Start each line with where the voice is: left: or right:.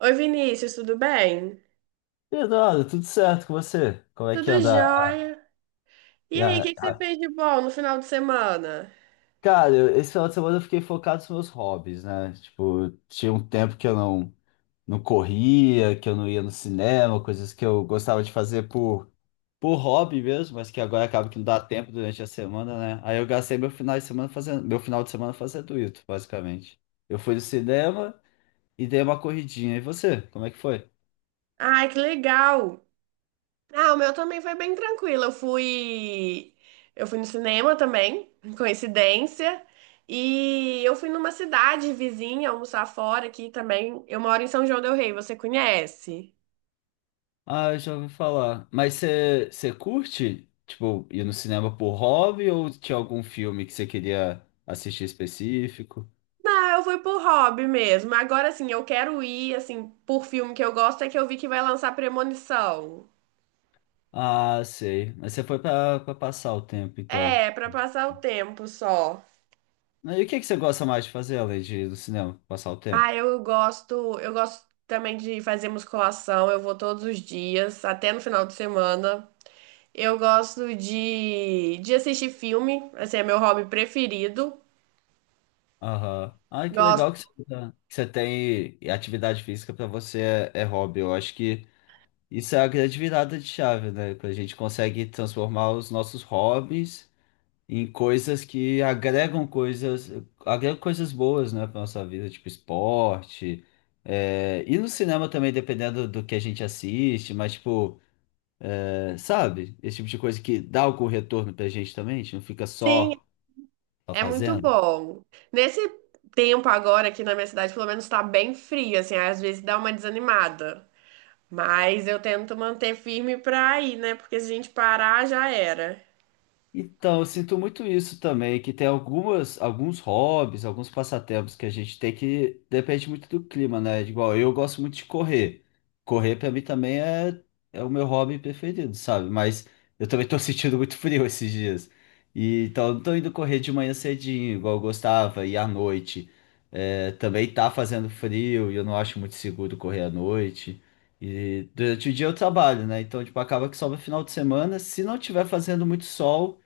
right: Oi, Vinícius, tudo bem?
left: Eduardo, tudo certo com você? Como é que
right: Tudo
left: anda?
right: jóia.
left: E
right: E aí, o
left: a-
right: que que você fez de bom no final de semana?
left: Cara, esse final de semana eu fiquei focado nos meus hobbies, né? Tipo, tinha um tempo que eu não, não corria, que eu não ia no cinema, coisas que eu gostava de fazer por hobby mesmo, mas que agora acaba que não dá tempo durante a semana, né? Aí eu gastei meu final de semana fazendo isso, basicamente. Eu fui no cinema e dei uma corridinha. E você, como é que foi?
right: Ai, que legal. Ah, o meu também foi bem tranquilo. Eu fui no cinema também, coincidência. E eu fui numa cidade vizinha almoçar fora aqui também. Eu moro em São João del Rei, você conhece?
left: Ah, eu já ouvi falar. Mas você curte, tipo, ir no cinema por hobby ou tinha algum filme que você queria assistir específico?
right: Não, eu fui por hobby mesmo. Agora, assim, eu quero ir, assim, por filme que eu gosto, é que eu vi que vai lançar Premonição.
left: Ah, sei. Mas você foi pra passar o tempo, então.
right: É, pra passar o tempo só.
left: E o que que você gosta mais de fazer além de ir no cinema, passar o tempo?
right: Ah, eu gosto também de fazer musculação, eu vou todos os dias, até no final de semana. Eu gosto de assistir filme, assim, é meu hobby preferido.
left: Aham. Ai, que legal
right: Gosto,
left: que que você tem e atividade física pra você é, é hobby. Eu acho que isso é a grande virada de chave, né? Que a gente consegue transformar os nossos hobbies em coisas que agregam agregam coisas boas, né, para nossa vida, tipo esporte. É, e no cinema também, dependendo do que a gente assiste, mas tipo, é, sabe? Esse tipo de coisa que dá algum retorno pra gente também, a gente não fica
right: sim,
left: só, só
right: é muito
left: fazendo.
right: bom. Nesse tempo agora aqui na minha cidade, pelo menos tá bem frio, assim, às vezes dá uma desanimada. Mas eu tento manter firme pra ir, né? Porque se a gente parar, já era.
left: Então, eu sinto muito isso também, que tem alguns hobbies, alguns passatempos que a gente tem que depende muito do clima, né? Igual eu gosto muito de correr. Correr para mim também é, é o meu hobby preferido, sabe? Mas eu também tô sentindo muito frio esses dias. E, então, eu não tô indo correr de manhã cedinho, igual eu gostava, e à noite. É, também tá fazendo frio e eu não acho muito seguro correr à noite. E durante o dia eu trabalho, né? Então, tipo, acaba que sobra final de semana. Se não tiver fazendo muito sol,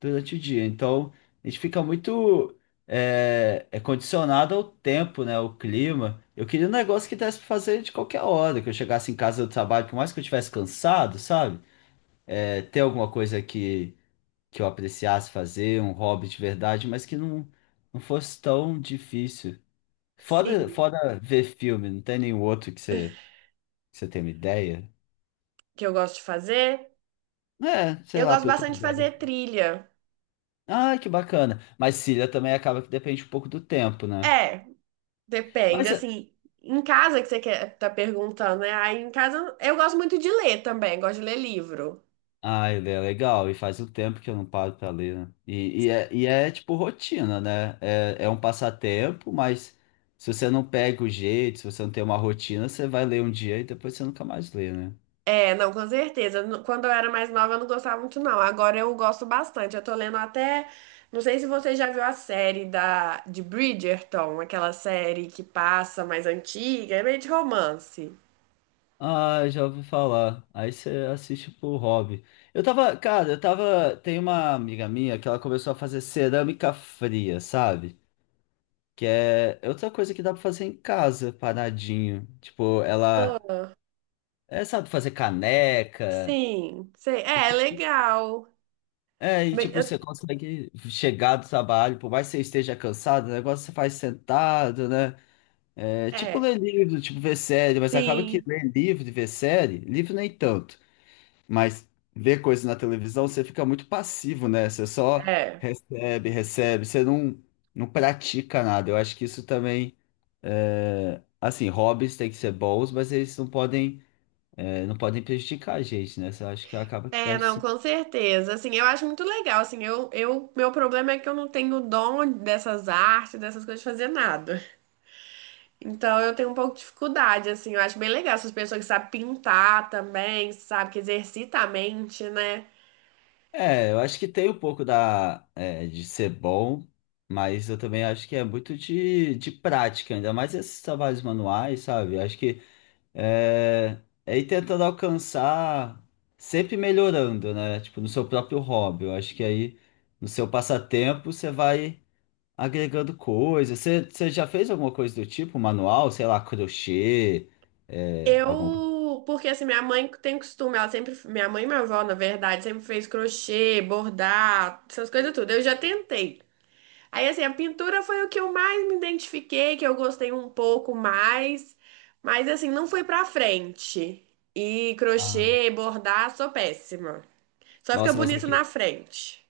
left: durante o dia. Então, a gente fica muito é, é condicionado ao tempo, né? Ao clima. Eu queria um negócio que desse pra fazer de qualquer hora, que eu chegasse em casa do trabalho, por mais que eu estivesse cansado, sabe? É, ter alguma que eu apreciasse fazer, um hobby de verdade, mas que não fosse tão difícil.
right: Sim,
left: Fora ver filme, não tem nenhum outro que você tenha uma ideia?
right: que eu gosto de fazer.
left: É, sei
right: Eu
left: lá,
right: gosto
left: pra eu ter
right: bastante de
left: ideia.
right: fazer trilha.
left: Ah, que bacana. Mas Cília também acaba que depende um pouco do tempo, né?
right: É. Depende,
left: Mas
right: assim, em casa que você quer, tá perguntando, né? Aí em casa eu gosto muito de ler também, gosto de ler livro.
left: ah, ele é legal, e faz o tempo que eu não paro pra ler, né? Tipo rotina, né? É, é um passatempo, mas se você não pega o jeito, se você não tem uma rotina, você vai ler um dia e depois você nunca mais lê, né?
right: É, não, com certeza. Quando eu era mais nova eu não gostava muito, não. Agora eu gosto bastante. Eu tô lendo até. Não sei se você já viu a série de Bridgerton, aquela série que passa mais antiga, é meio de romance.
left: Ah, já ouvi falar. Aí você assiste por hobby. Eu tava, cara, eu tava. Tem uma amiga minha que ela começou a fazer cerâmica fria, sabe? Que é outra coisa que dá pra fazer em casa, paradinho. Tipo, ela,
right: Ah,
left: é, sabe, fazer caneca.
right: sim, sei. É, legal.
left: É, e
right: Bem,
left: tipo,
right: eu-
left: você consegue chegar do trabalho, por mais que você esteja cansado, o negócio você faz sentado, né? É, tipo
right: É,
left: ler livro, tipo ver série, mas acaba que
right: sim.
left: ler livro e ver série, livro nem tanto, mas ver coisa na televisão você fica muito passivo, né? Você só
right: É.
left: recebe, você não, não pratica nada. Eu acho que isso também, é, assim, hobbies têm que ser bons, mas eles é, não podem prejudicar a gente, né? Eu acho que acaba que
right: É,
left: perde.
right: não, com certeza. Assim, eu acho muito legal. Assim, meu problema é que eu não tenho dom dessas artes, dessas coisas, de fazer nada. Então, eu tenho um pouco de dificuldade. Assim, eu acho bem legal essas pessoas que sabem pintar também, sabe, que exercita a mente, né?
left: É, eu acho que tem um pouco é, de ser bom, mas eu também acho que é muito de prática, ainda mais esses trabalhos manuais, sabe? Eu acho que é, é ir tentando alcançar, sempre melhorando, né? Tipo, no seu próprio hobby. Eu acho que aí, no seu passatempo, você vai agregando coisas. Você já fez alguma coisa do tipo, manual? Sei lá, crochê, é, alguma coisa.
right: Eu, porque assim, minha mãe tem costume, ela sempre, minha mãe e minha avó, na verdade, sempre fez crochê, bordar, essas coisas tudo. Eu já tentei. Aí, assim, a pintura foi o que eu mais me identifiquei, que eu gostei um pouco mais, mas, assim, não foi pra frente. E
left: Ah,
right: crochê, bordar, sou péssima. Só fica
left: nossa, mas é
right: bonito na
left: que
right: frente.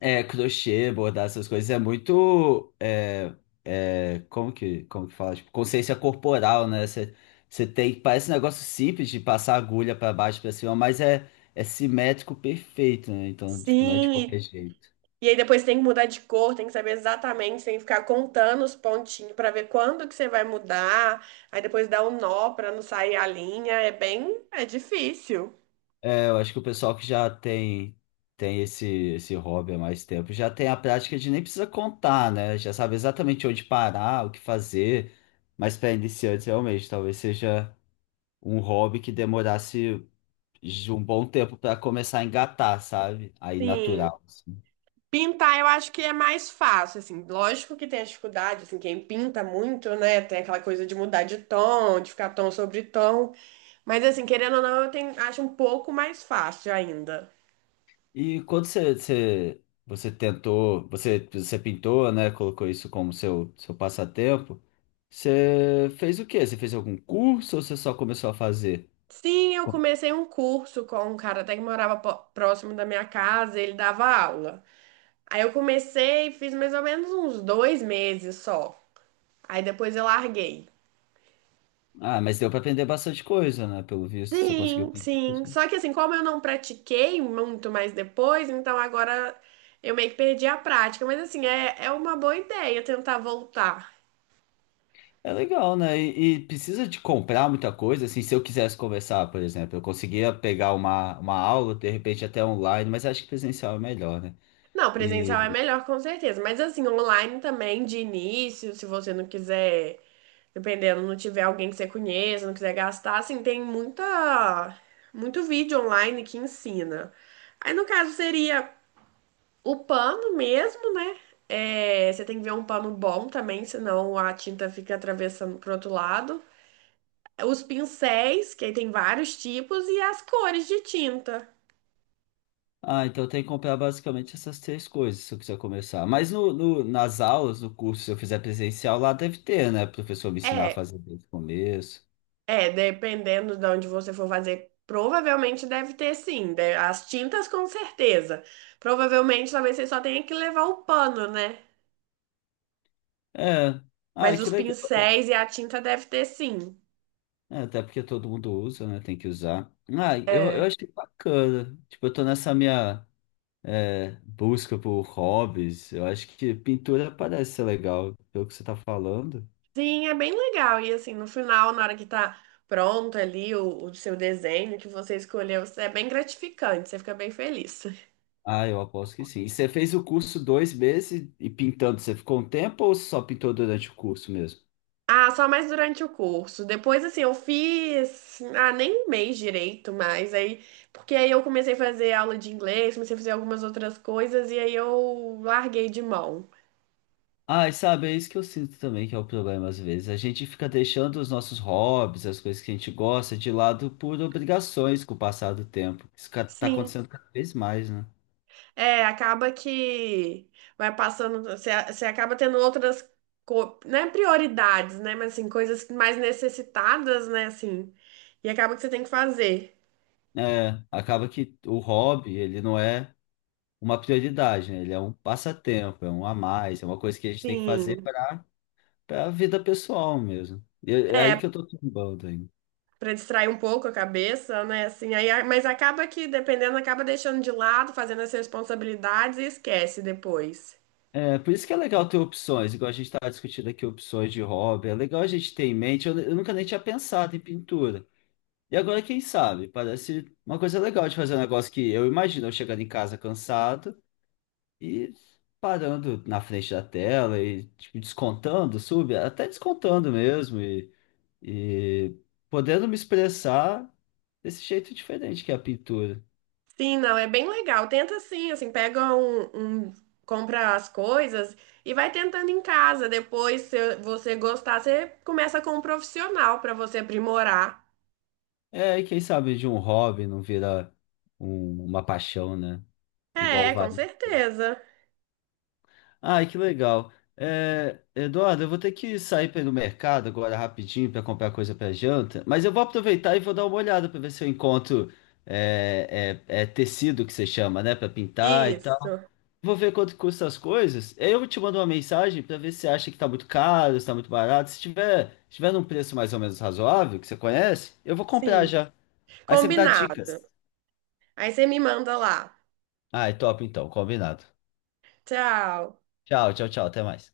left: é, crochê, bordar essas coisas é muito. É, é, como que fala? Tipo, consciência corporal, né? Você tem. Parece um negócio simples de passar agulha pra baixo, pra cima, mas é, é simétrico perfeito, né? Então, tipo, não é de
right: Sim,
left: qualquer jeito.
right: e aí depois tem que mudar de cor, tem que saber exatamente, tem que ficar contando os pontinhos pra ver quando que você vai mudar. Aí depois dá um nó pra não sair a linha. É bem, é difícil.
left: É, eu acho que o pessoal que já tem esse hobby há mais tempo já tem a prática de nem precisa contar, né? Já sabe exatamente onde parar, o que fazer. Mas para iniciantes, realmente, talvez seja um hobby que demorasse de um bom tempo para começar a engatar, sabe? Aí
right: Sim.
left: natural, assim.
right: Pintar eu acho que é mais fácil, assim, lógico que tem a dificuldade, assim, quem pinta muito, né, tem aquela coisa de mudar de tom, de ficar tom sobre tom, mas assim, querendo ou não, eu tenho, acho um pouco mais fácil ainda.
left: E quando você pintou, né? Colocou isso como seu passatempo. Você fez o quê? Você fez algum curso ou você só começou a fazer?
right: Sim, eu
left: Com-
right: comecei um curso com um cara até que morava próximo da minha casa, ele dava aula. Aí eu comecei, fiz mais ou menos uns dois meses só, aí depois eu larguei.
left: ah, mas deu para aprender bastante coisa, né? Pelo visto, você conseguiu
right: Sim,
left: pintar.
right: sim. Só que assim, como eu não pratiquei muito mais depois, então agora eu meio que perdi a prática. Mas assim, é uma boa ideia tentar voltar.
left: É legal, né? E precisa de comprar muita coisa. Assim, se eu quisesse conversar, por exemplo, eu conseguia pegar uma aula, de repente até online, mas acho que presencial é melhor, né?
right: Não, presencial é melhor com certeza. Mas assim, online também, de início, se você não quiser, dependendo, não tiver alguém que você conheça, não quiser gastar, assim, tem muita, muito vídeo online que ensina. Aí no caso seria. O pano mesmo, né? É, você tem que ver um pano bom também, senão a tinta fica atravessando pro outro lado. Os pincéis, que aí tem vários tipos, e as cores de tinta.
left: Ah, então tem que comprar basicamente essas três coisas se eu quiser começar. Mas nas aulas, no curso, se eu fizer presencial, lá deve ter, né? O professor me ensinar a
right: É,
left: fazer desde o começo.
right: dependendo de onde você for fazer, provavelmente deve ter sim. As tintas com certeza. Provavelmente talvez você só tenha que levar o pano, né?
left: É. Ah,
right: Mas
left: que
right: os
left: legal.
right: pincéis e a tinta deve ter sim.
left: É, até porque todo mundo usa, né? Tem que usar. Ah, eu
right: É,
left: achei bacana. Tipo, eu tô nessa minha é, busca por hobbies. Eu acho que pintura parece ser legal, pelo que você tá falando.
right: Sim, é bem legal. E assim, no final, na hora que tá pronto ali o seu desenho que você escolheu, é bem gratificante, você fica bem feliz.
left: Ah, eu aposto que sim. E você fez o curso 2 meses e pintando, você ficou um tempo ou só pintou durante o curso mesmo?
right: Ah, só mais durante o curso. Depois, assim, eu fiz. Ah, nem um mês direito, mas aí. Porque aí eu comecei a fazer aula de inglês, comecei a fazer algumas outras coisas, e aí eu larguei de mão.
left: Ah, e sabe, é isso que eu sinto também que é o problema às vezes. A gente fica deixando os nossos hobbies, as coisas que a gente gosta, de lado por obrigações com o passar do tempo. Isso ca- tá
right: Sim.
left: acontecendo cada vez mais, né?
right: É, acaba que vai passando, você acaba tendo outras, né, prioridades, né, mas assim, coisas mais necessitadas, né, assim, e acaba que você tem que fazer.
left: É, acaba que o hobby, ele não é uma prioridade, né? Ele é um passatempo, é um a mais, é uma coisa que a gente tem que fazer
right: Sim,
left: para a vida pessoal mesmo. E é aí
right: é,
left: que eu tô tombando ainda.
right: para distrair um pouco a cabeça, né, assim, aí, mas acaba que, dependendo, acaba deixando de lado, fazendo as responsabilidades e esquece depois.
left: É, por isso que é legal ter opções, igual a gente estava discutindo aqui opções de hobby. É legal a gente ter em mente. Eu nunca nem tinha pensado em pintura. E agora, quem sabe? Parece uma coisa legal de fazer, um negócio que eu imagino eu chegando em casa cansado e parando na frente da tela e tipo, descontando, sub, até descontando mesmo e podendo me expressar desse jeito diferente que é a pintura.
right: Sim, não, é bem legal. Tenta assim, assim, pega compra as coisas e vai tentando em casa. Depois, se você gostar, você começa com um profissional para você aprimorar.
left: É, e quem sabe de um hobby não vira uma paixão, né? Igual
right: É,
left: vai.
right: com certeza.
left: Ai, que legal. É, Eduardo, eu vou ter que sair para ir no mercado agora rapidinho para comprar coisa para janta, mas eu vou aproveitar e vou dar uma olhada para ver se eu encontro é, tecido que você chama, né, para pintar e tal.
right: Isso.
left: Vou ver quanto custa as coisas. Aí eu te mando uma mensagem para ver se você acha que está muito caro, se está muito barato. Se tiver num preço mais ou menos razoável, que você conhece, eu vou comprar
right: Sim.
left: já. Aí você me dá
right: Combinado.
left: dicas.
right: Aí você me manda lá.
left: Ai, top então, combinado.
right: Tchau.
left: Tchau, tchau, tchau. Até mais.